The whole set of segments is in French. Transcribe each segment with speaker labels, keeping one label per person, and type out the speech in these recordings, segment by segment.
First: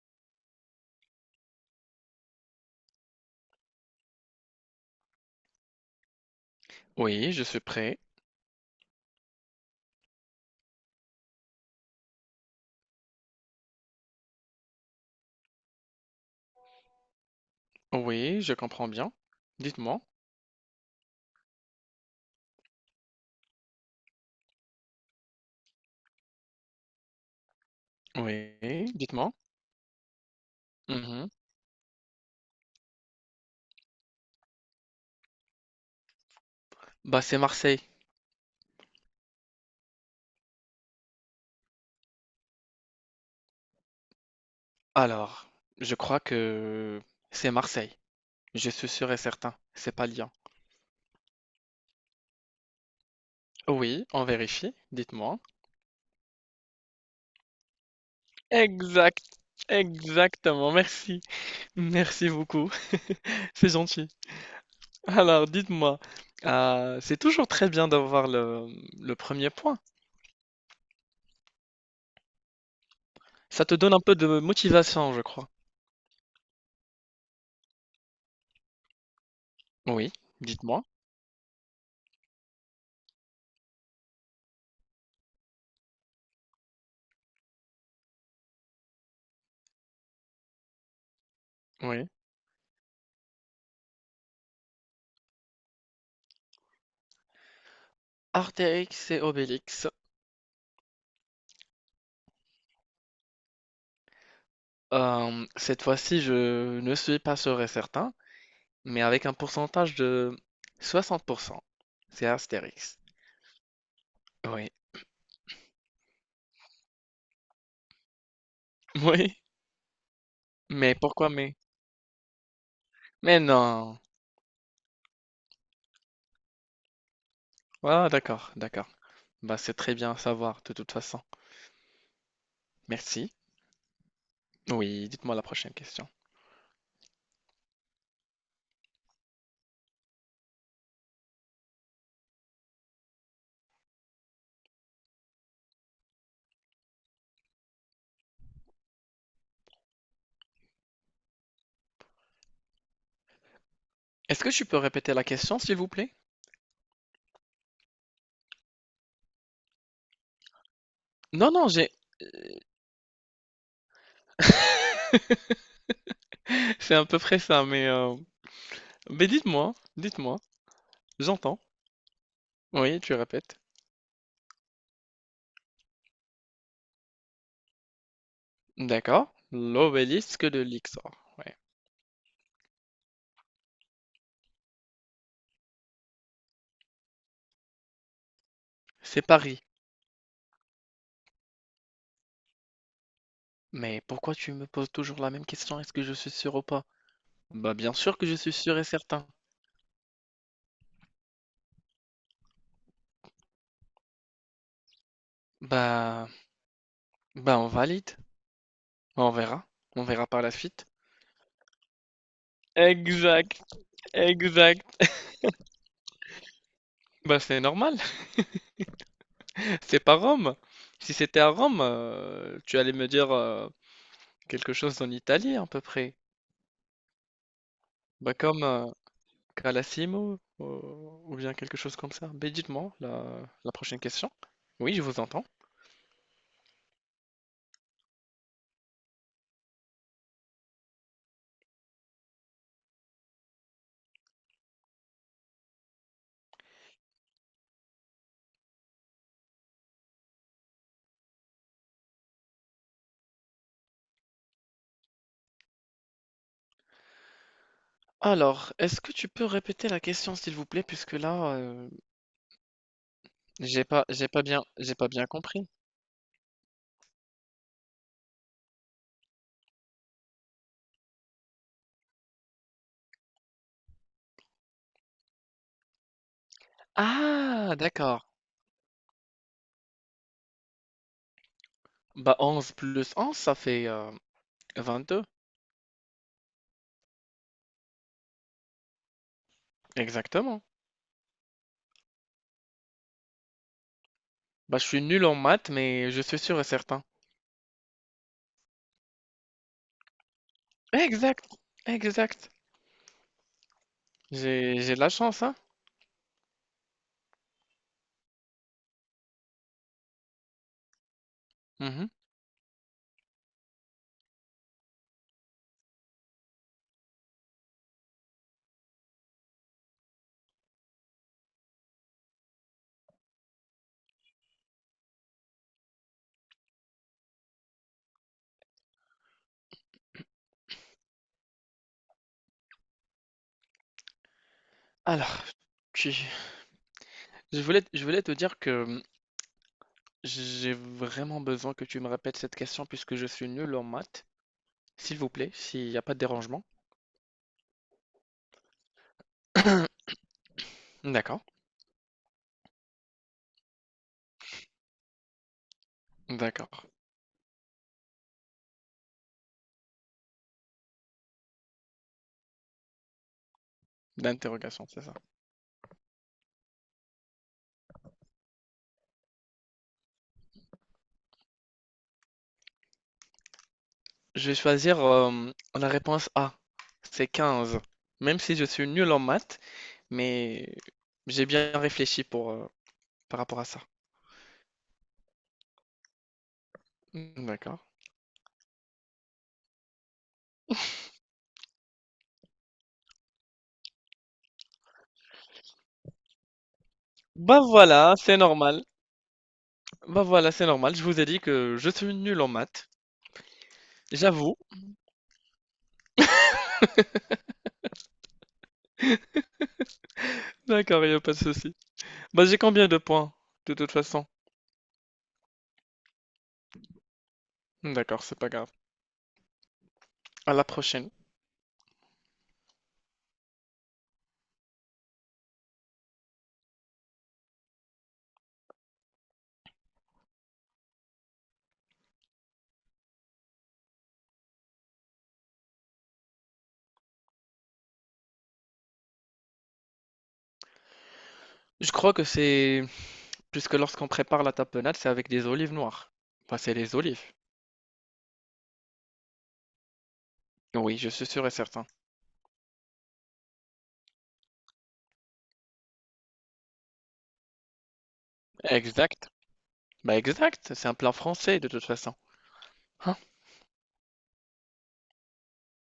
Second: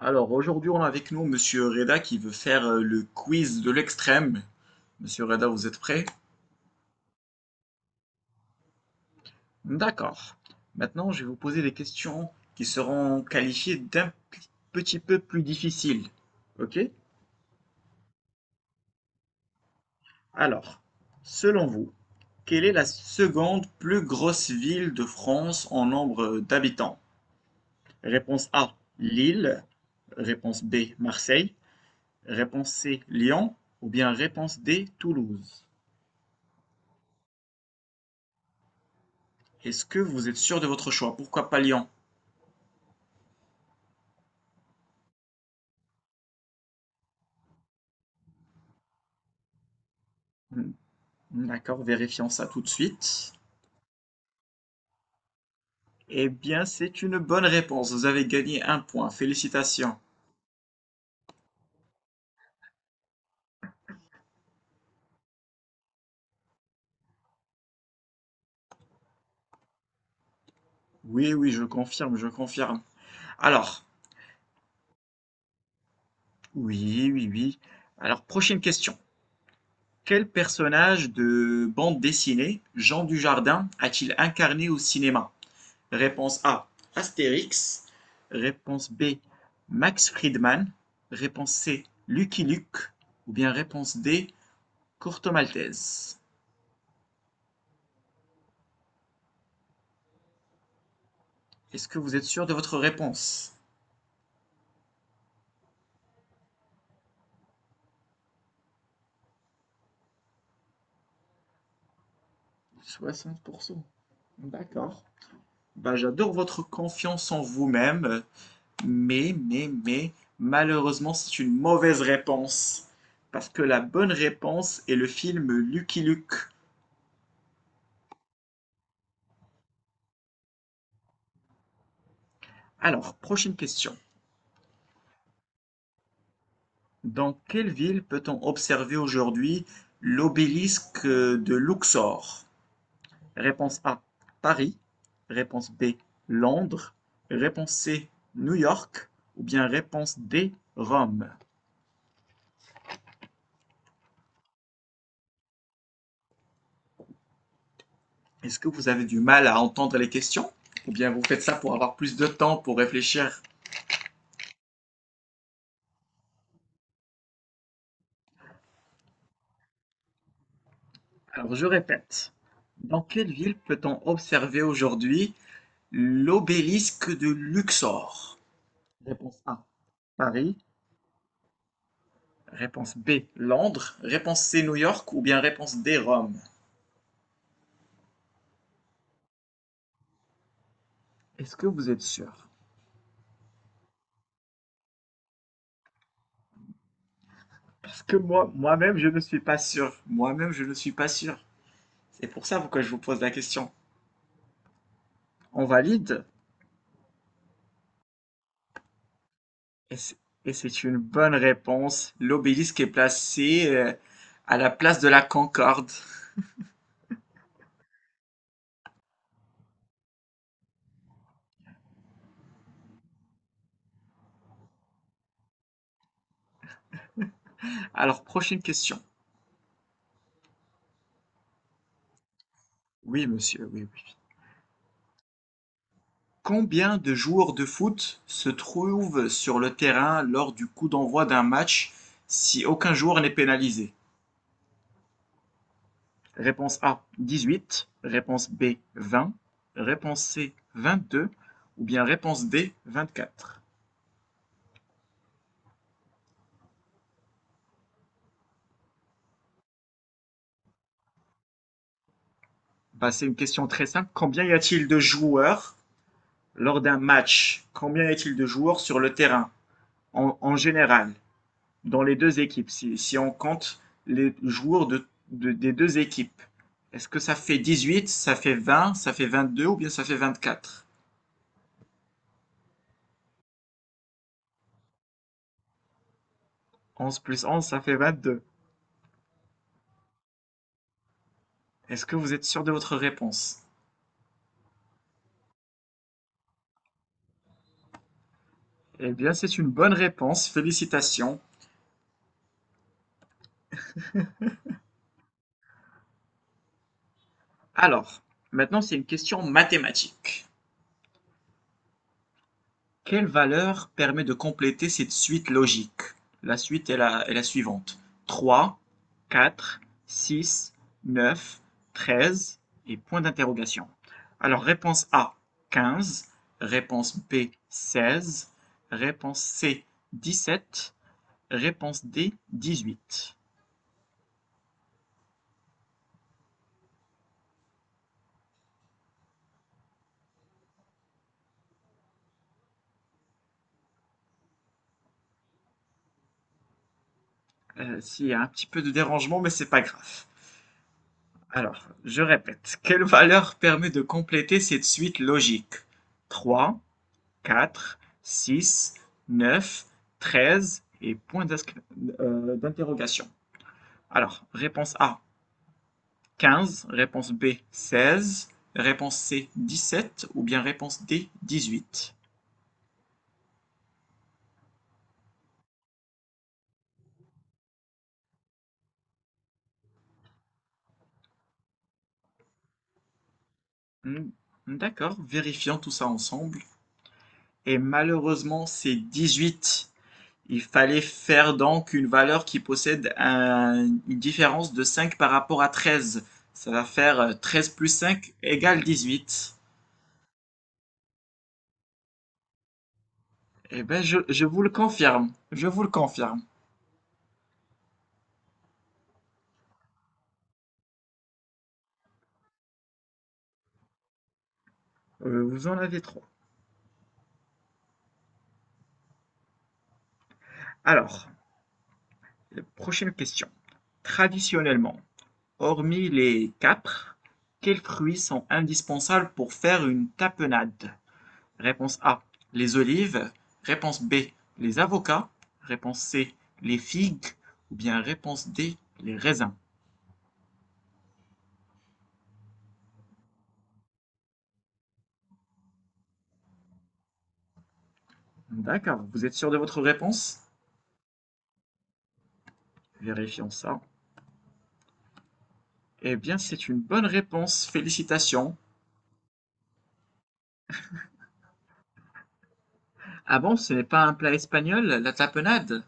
Speaker 1: Alors aujourd'hui, on a avec nous Monsieur Reda qui veut faire le quiz de l'extrême. Monsieur Reda, vous êtes prêt?
Speaker 2: Oui, je suis prêt.
Speaker 1: D'accord. Maintenant, je vais vous poser des questions qui seront qualifiées d'un petit peu plus difficiles. Ok?
Speaker 2: Oui, je comprends bien. Dites-moi.
Speaker 1: Alors, selon vous, quelle est la seconde plus grosse ville de France en nombre d'habitants? Réponse A,
Speaker 2: Oui, dites-moi.
Speaker 1: Lille. Réponse B,
Speaker 2: Mhm.
Speaker 1: Marseille. Réponse C, Lyon. Ou bien réponse D, Toulouse.
Speaker 2: Bah, c'est Marseille.
Speaker 1: Est-ce que vous êtes sûr de votre choix? Pourquoi pas Lyon?
Speaker 2: Alors, je crois que c'est Marseille. Je suis sûr et certain. C'est pas Lyon.
Speaker 1: Hmm, D'accord, vérifions ça tout de suite.
Speaker 2: Oui, on vérifie. Dites-moi.
Speaker 1: Eh bien, c'est une bonne réponse. Vous avez gagné un point.
Speaker 2: Exact.
Speaker 1: Félicitations.
Speaker 2: Exactement. Merci. Merci beaucoup. C'est gentil. Alors, dites-moi. C'est toujours très bien d'avoir le premier point.
Speaker 1: Oui, oui, je confirme, je confirme.
Speaker 2: Ça te
Speaker 1: Alors,
Speaker 2: donne un peu de motivation, je crois.
Speaker 1: oui, oui, oui. Alors, prochaine question.
Speaker 2: Oui,
Speaker 1: Quel
Speaker 2: dites-moi.
Speaker 1: personnage de bande dessinée Jean Dujardin a-t-il incarné au cinéma? Réponse A, Astérix. Réponse B, Max Friedman. Réponse C,
Speaker 2: Oui.
Speaker 1: Lucky Luke. Ou bien réponse D, Courte maltaise.
Speaker 2: Astérix et Obélix.
Speaker 1: Est-ce que vous êtes sûr de votre réponse?
Speaker 2: Cette fois-ci, je ne suis pas sûr et certain, mais avec un pourcentage de 60%. C'est Astérix.
Speaker 1: 60%.
Speaker 2: Oui.
Speaker 1: D'accord. Bah, j'adore votre confiance en vous-même, mais,
Speaker 2: Oui.
Speaker 1: mais, mais,
Speaker 2: Mais
Speaker 1: malheureusement,
Speaker 2: pourquoi
Speaker 1: c'est
Speaker 2: mais?
Speaker 1: une mauvaise réponse.
Speaker 2: Mais
Speaker 1: Parce que la
Speaker 2: non.
Speaker 1: bonne réponse est le film Lucky Luke.
Speaker 2: Ah, d'accord, d'accord. Bah, c'est très bien à savoir, de toute façon.
Speaker 1: Alors,
Speaker 2: Merci.
Speaker 1: prochaine question.
Speaker 2: Oui, dites-moi la prochaine question.
Speaker 1: Dans quelle ville peut-on observer aujourd'hui l'obélisque de Luxor? Réponse A, Paris. Réponse B, Londres. Réponse C, New York. Ou bien réponse D, Rome.
Speaker 2: Est-ce que tu peux répéter la question, s'il vous plaît?
Speaker 1: Est-ce que vous avez du mal à entendre les questions? Ou bien vous faites
Speaker 2: Non,
Speaker 1: ça
Speaker 2: non,
Speaker 1: pour
Speaker 2: j'ai...
Speaker 1: avoir plus de temps pour réfléchir?
Speaker 2: C'est à peu près ça, mais... mais dites-moi, dites-moi.
Speaker 1: Alors,
Speaker 2: J'entends.
Speaker 1: je répète.
Speaker 2: Oui,
Speaker 1: Dans
Speaker 2: tu
Speaker 1: quelle ville
Speaker 2: répètes.
Speaker 1: peut-on observer aujourd'hui l'obélisque de Luxor?
Speaker 2: D'accord.
Speaker 1: Réponse A,
Speaker 2: L'obélisque
Speaker 1: Paris.
Speaker 2: de Luxor.
Speaker 1: Réponse B, Londres. Réponse C, New York. Ou bien réponse D, Rome.
Speaker 2: C'est Paris.
Speaker 1: Est-ce que vous êtes sûr?
Speaker 2: Mais pourquoi tu me poses toujours la même question? Est-ce que je suis sûr ou pas? Bah bien
Speaker 1: Parce que
Speaker 2: sûr que je
Speaker 1: moi,
Speaker 2: suis sûr et
Speaker 1: moi-même, je ne
Speaker 2: certain.
Speaker 1: suis pas sûr. Moi-même, je ne suis pas sûr. C'est pour ça pourquoi je vous pose la question. On valide?
Speaker 2: Bah, bah on valide. On verra.
Speaker 1: Et
Speaker 2: On
Speaker 1: c'est
Speaker 2: verra par la
Speaker 1: et c'est
Speaker 2: suite.
Speaker 1: une bonne réponse. L'obélisque est
Speaker 2: Exact,
Speaker 1: placé à la
Speaker 2: exact.
Speaker 1: place de la Concorde.
Speaker 2: Bah c'est normal. C'est pas Rome. Si c'était à Rome, tu allais me dire quelque chose en italien à peu près.
Speaker 1: Alors,
Speaker 2: Bah
Speaker 1: prochaine
Speaker 2: comme
Speaker 1: question.
Speaker 2: Calassimo ou bien quelque chose comme ça. Mais dites-moi
Speaker 1: Oui, monsieur,
Speaker 2: la
Speaker 1: oui,
Speaker 2: prochaine
Speaker 1: oui.
Speaker 2: question. Oui, je vous entends.
Speaker 1: Combien de joueurs de foot se trouvent sur le terrain lors du coup d'envoi d'un match si aucun joueur n'est pénalisé? Réponse A, 18. Réponse B, 20. Réponse C, 22. Ou bien réponse D, 24.
Speaker 2: Alors, est-ce que tu peux répéter la question, s'il vous plaît, puisque là,
Speaker 1: Bah, c'est une question très simple. Combien y a-t-il
Speaker 2: j'ai
Speaker 1: de
Speaker 2: pas bien compris.
Speaker 1: joueurs lors d'un match? Combien y a-t-il de joueurs sur le terrain en général, dans les deux équipes, si on compte les joueurs des deux équipes? Est-ce que ça fait
Speaker 2: Ah,
Speaker 1: 18,
Speaker 2: d'accord.
Speaker 1: ça fait 20, ça fait 22 ou bien ça fait 24?
Speaker 2: Bah, 11 plus 11, ça fait 22.
Speaker 1: 11 plus 11, ça fait 22.
Speaker 2: Exactement.
Speaker 1: Est-ce que vous êtes sûr de votre réponse?
Speaker 2: Bah, je suis nul en maths, mais je suis sûr et certain.
Speaker 1: Eh bien, c'est une bonne réponse, félicitations.
Speaker 2: Exact, exact. J'ai de la chance, hein?
Speaker 1: Alors, maintenant c'est une question mathématique.
Speaker 2: Mhm.
Speaker 1: Quelle valeur permet de compléter cette suite logique? La suite est la suivante. Trois, 4, 6, 9, 13 et point d'interrogation. Alors, réponse A, 15. Réponse B, 16. Réponse C, 17. Réponse D, 18.
Speaker 2: Alors, tu- je voulais te dire que j'ai vraiment besoin que tu me répètes cette question puisque je suis nul en maths. S'il vous plaît, s'il n'y a pas de dérangement.
Speaker 1: S'il y a un petit peu de dérangement, mais c'est pas grave.
Speaker 2: D'accord,
Speaker 1: Alors, je répète, quelle valeur permet de compléter cette suite logique? Trois,
Speaker 2: d'accord.
Speaker 1: 4, 6, 9, 13 et point d'interrogation. Alors,
Speaker 2: D'interrogation,
Speaker 1: réponse
Speaker 2: c'est ça.
Speaker 1: A, 15, réponse B, 16, réponse C, 17 ou bien réponse D, 18.
Speaker 2: Je vais choisir, la réponse A, c'est 15. Même si je suis nul en maths, mais j'ai bien réfléchi pour, par rapport à ça.
Speaker 1: Hmm, D'accord, vérifions tout ça ensemble.
Speaker 2: Mmh,
Speaker 1: Et
Speaker 2: d'accord.
Speaker 1: malheureusement, c'est 18. Il fallait faire donc une valeur qui possède une différence de 5 par rapport à 13. Ça va faire
Speaker 2: Bah,
Speaker 1: 13 plus
Speaker 2: voilà,
Speaker 1: 5
Speaker 2: c'est
Speaker 1: égale
Speaker 2: normal.
Speaker 1: huit.
Speaker 2: Bah, voilà, c'est normal. Je vous ai dit que je suis nul en maths,
Speaker 1: Eh ben, je
Speaker 2: j'avoue.
Speaker 1: vous le confirme. Je vous le confirme.
Speaker 2: D'accord, il y a pas de souci. Bah, j'ai combien de points, de toute façon?
Speaker 1: Vous en avez trois.
Speaker 2: D'accord, c'est pas grave. À la prochaine.
Speaker 1: Alors, prochaine question. Traditionnellement, hormis les capres, quels fruits sont indispensables pour faire une tapenade? Réponse A. Les olives. Réponse B. Les avocats. Réponse C. Les figues. Ou bien réponse D. Les raisins.
Speaker 2: Je crois que c'est puisque lorsqu'on prépare la tapenade, c'est avec des olives noires. Enfin, c'est les olives.
Speaker 1: D'accord, vous êtes sûr de votre réponse?
Speaker 2: Oui, je suis sûr et certain.
Speaker 1: Vérifions ça. Eh bien, c'est une bonne réponse. Félicitations.
Speaker 2: Exact. Bah exact, c'est un plat français de toute façon. Hein?
Speaker 1: Ah bon, ce n'est pas un plat espagnol, la tapenade?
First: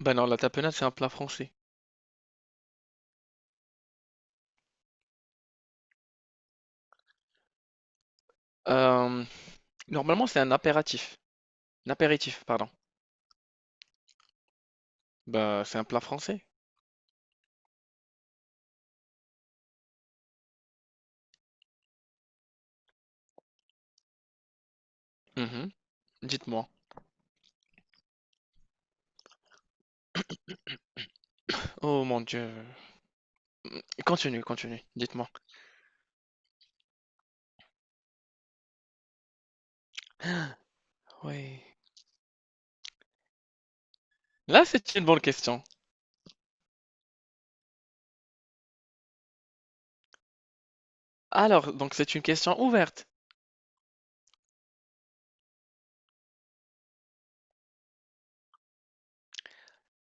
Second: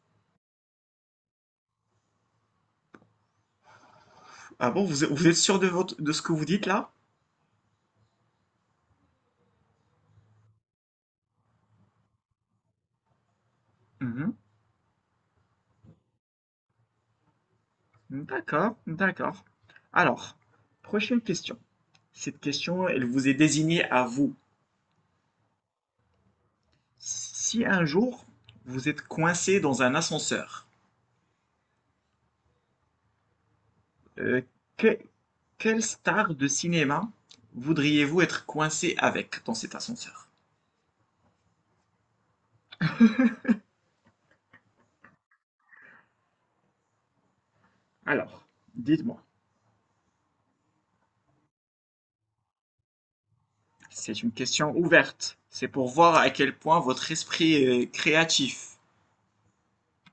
Speaker 2: Bah non, la tapenade, c'est un plat français.
Speaker 1: Ah bon, vous, vous êtes sûr de votre, de ce que vous dites là?
Speaker 2: Euh, Normalement, c'est un apéritif. Un apéritif, pardon.
Speaker 1: Mhm.
Speaker 2: Bah, c'est un plat français.
Speaker 1: D'accord, d'accord. Alors, prochaine question. Cette question, elle vous est désignée à vous.
Speaker 2: Mhm. Dites-moi.
Speaker 1: Si un jour vous êtes coincé dans un ascenseur,
Speaker 2: Oh mon Dieu.
Speaker 1: euh,
Speaker 2: Continue, continue.
Speaker 1: que-
Speaker 2: Dites-moi.
Speaker 1: quelle star de cinéma voudriez-vous être coincé avec dans cet ascenseur?
Speaker 2: Oui. Là, c'est une bonne question.
Speaker 1: Alors, dites-moi,
Speaker 2: Alors, donc c'est une question ouverte.
Speaker 1: c'est une question ouverte. C'est pour voir à quel point votre esprit est créatif.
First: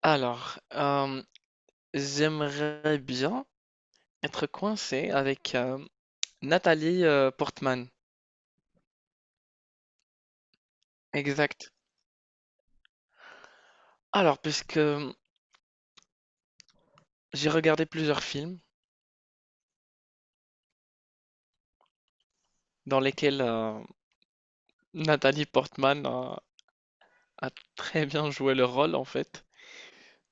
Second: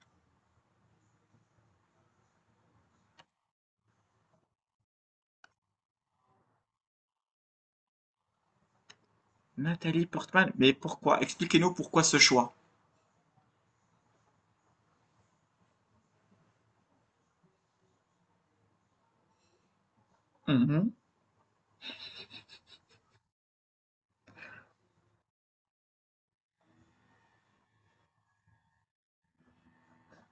Speaker 2: Alors, j'aimerais bien être coincé avec Nathalie Portman.
Speaker 1: Nathalie Portman, mais pourquoi?
Speaker 2: Exact.
Speaker 1: Expliquez-nous pourquoi ce choix.
Speaker 2: Alors, puisque j'ai regardé plusieurs films
Speaker 1: Mhm.
Speaker 2: dans lesquels Nathalie Portman a très bien joué le rôle, en fait,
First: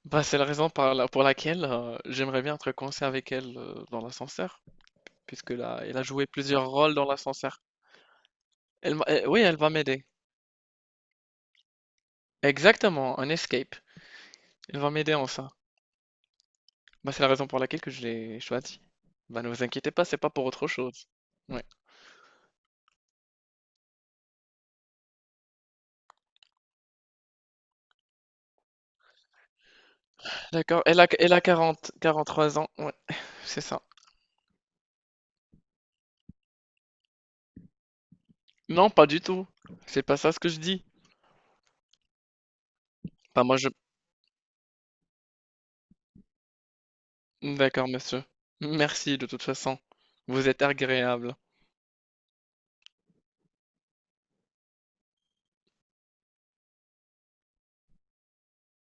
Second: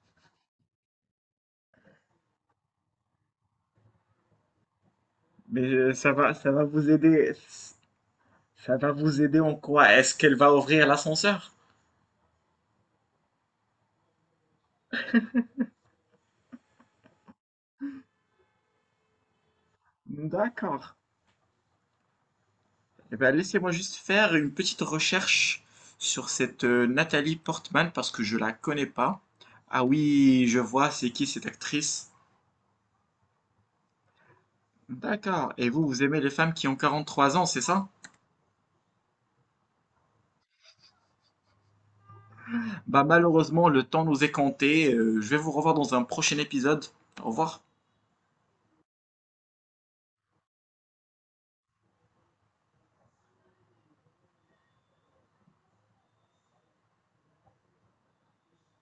Speaker 2: bah, c'est la raison pour laquelle j'aimerais bien être coincé avec elle dans l'ascenseur, puisque
Speaker 1: Mais
Speaker 2: là, elle a joué
Speaker 1: ça va
Speaker 2: plusieurs
Speaker 1: vous
Speaker 2: rôles dans
Speaker 1: aider.
Speaker 2: l'ascenseur.
Speaker 1: Ça va vous
Speaker 2: Eh,
Speaker 1: aider
Speaker 2: oui,
Speaker 1: en
Speaker 2: elle va
Speaker 1: quoi?
Speaker 2: m'aider.
Speaker 1: Est-ce qu'elle va ouvrir l'ascenseur?
Speaker 2: Exactement, un escape. Elle va m'aider en ça. Bah, c'est la raison pour laquelle que je l'ai choisi. Bah, ne vous inquiétez pas, c'est pas pour autre
Speaker 1: D'accord.
Speaker 2: chose. Ouais.
Speaker 1: Eh ben, laissez-moi juste faire une petite recherche sur cette Nathalie Portman parce que je la connais pas. Ah oui, je
Speaker 2: D'accord.
Speaker 1: vois, c'est qui
Speaker 2: Elle a
Speaker 1: cette
Speaker 2: quarante
Speaker 1: actrice?
Speaker 2: quarante trois ans. Ouais, c'est ça.
Speaker 1: D'accord. Et vous, vous aimez les femmes qui ont 43 ans, c'est ça?
Speaker 2: Non, pas du tout. C'est pas ça ce que je dis.
Speaker 1: Bah
Speaker 2: Bah, moi, je...
Speaker 1: malheureusement, le temps nous est compté. Je vais vous revoir dans un prochain épisode. Au revoir.
Speaker 2: D'accord, monsieur. Merci, de toute façon. Vous êtes agréable.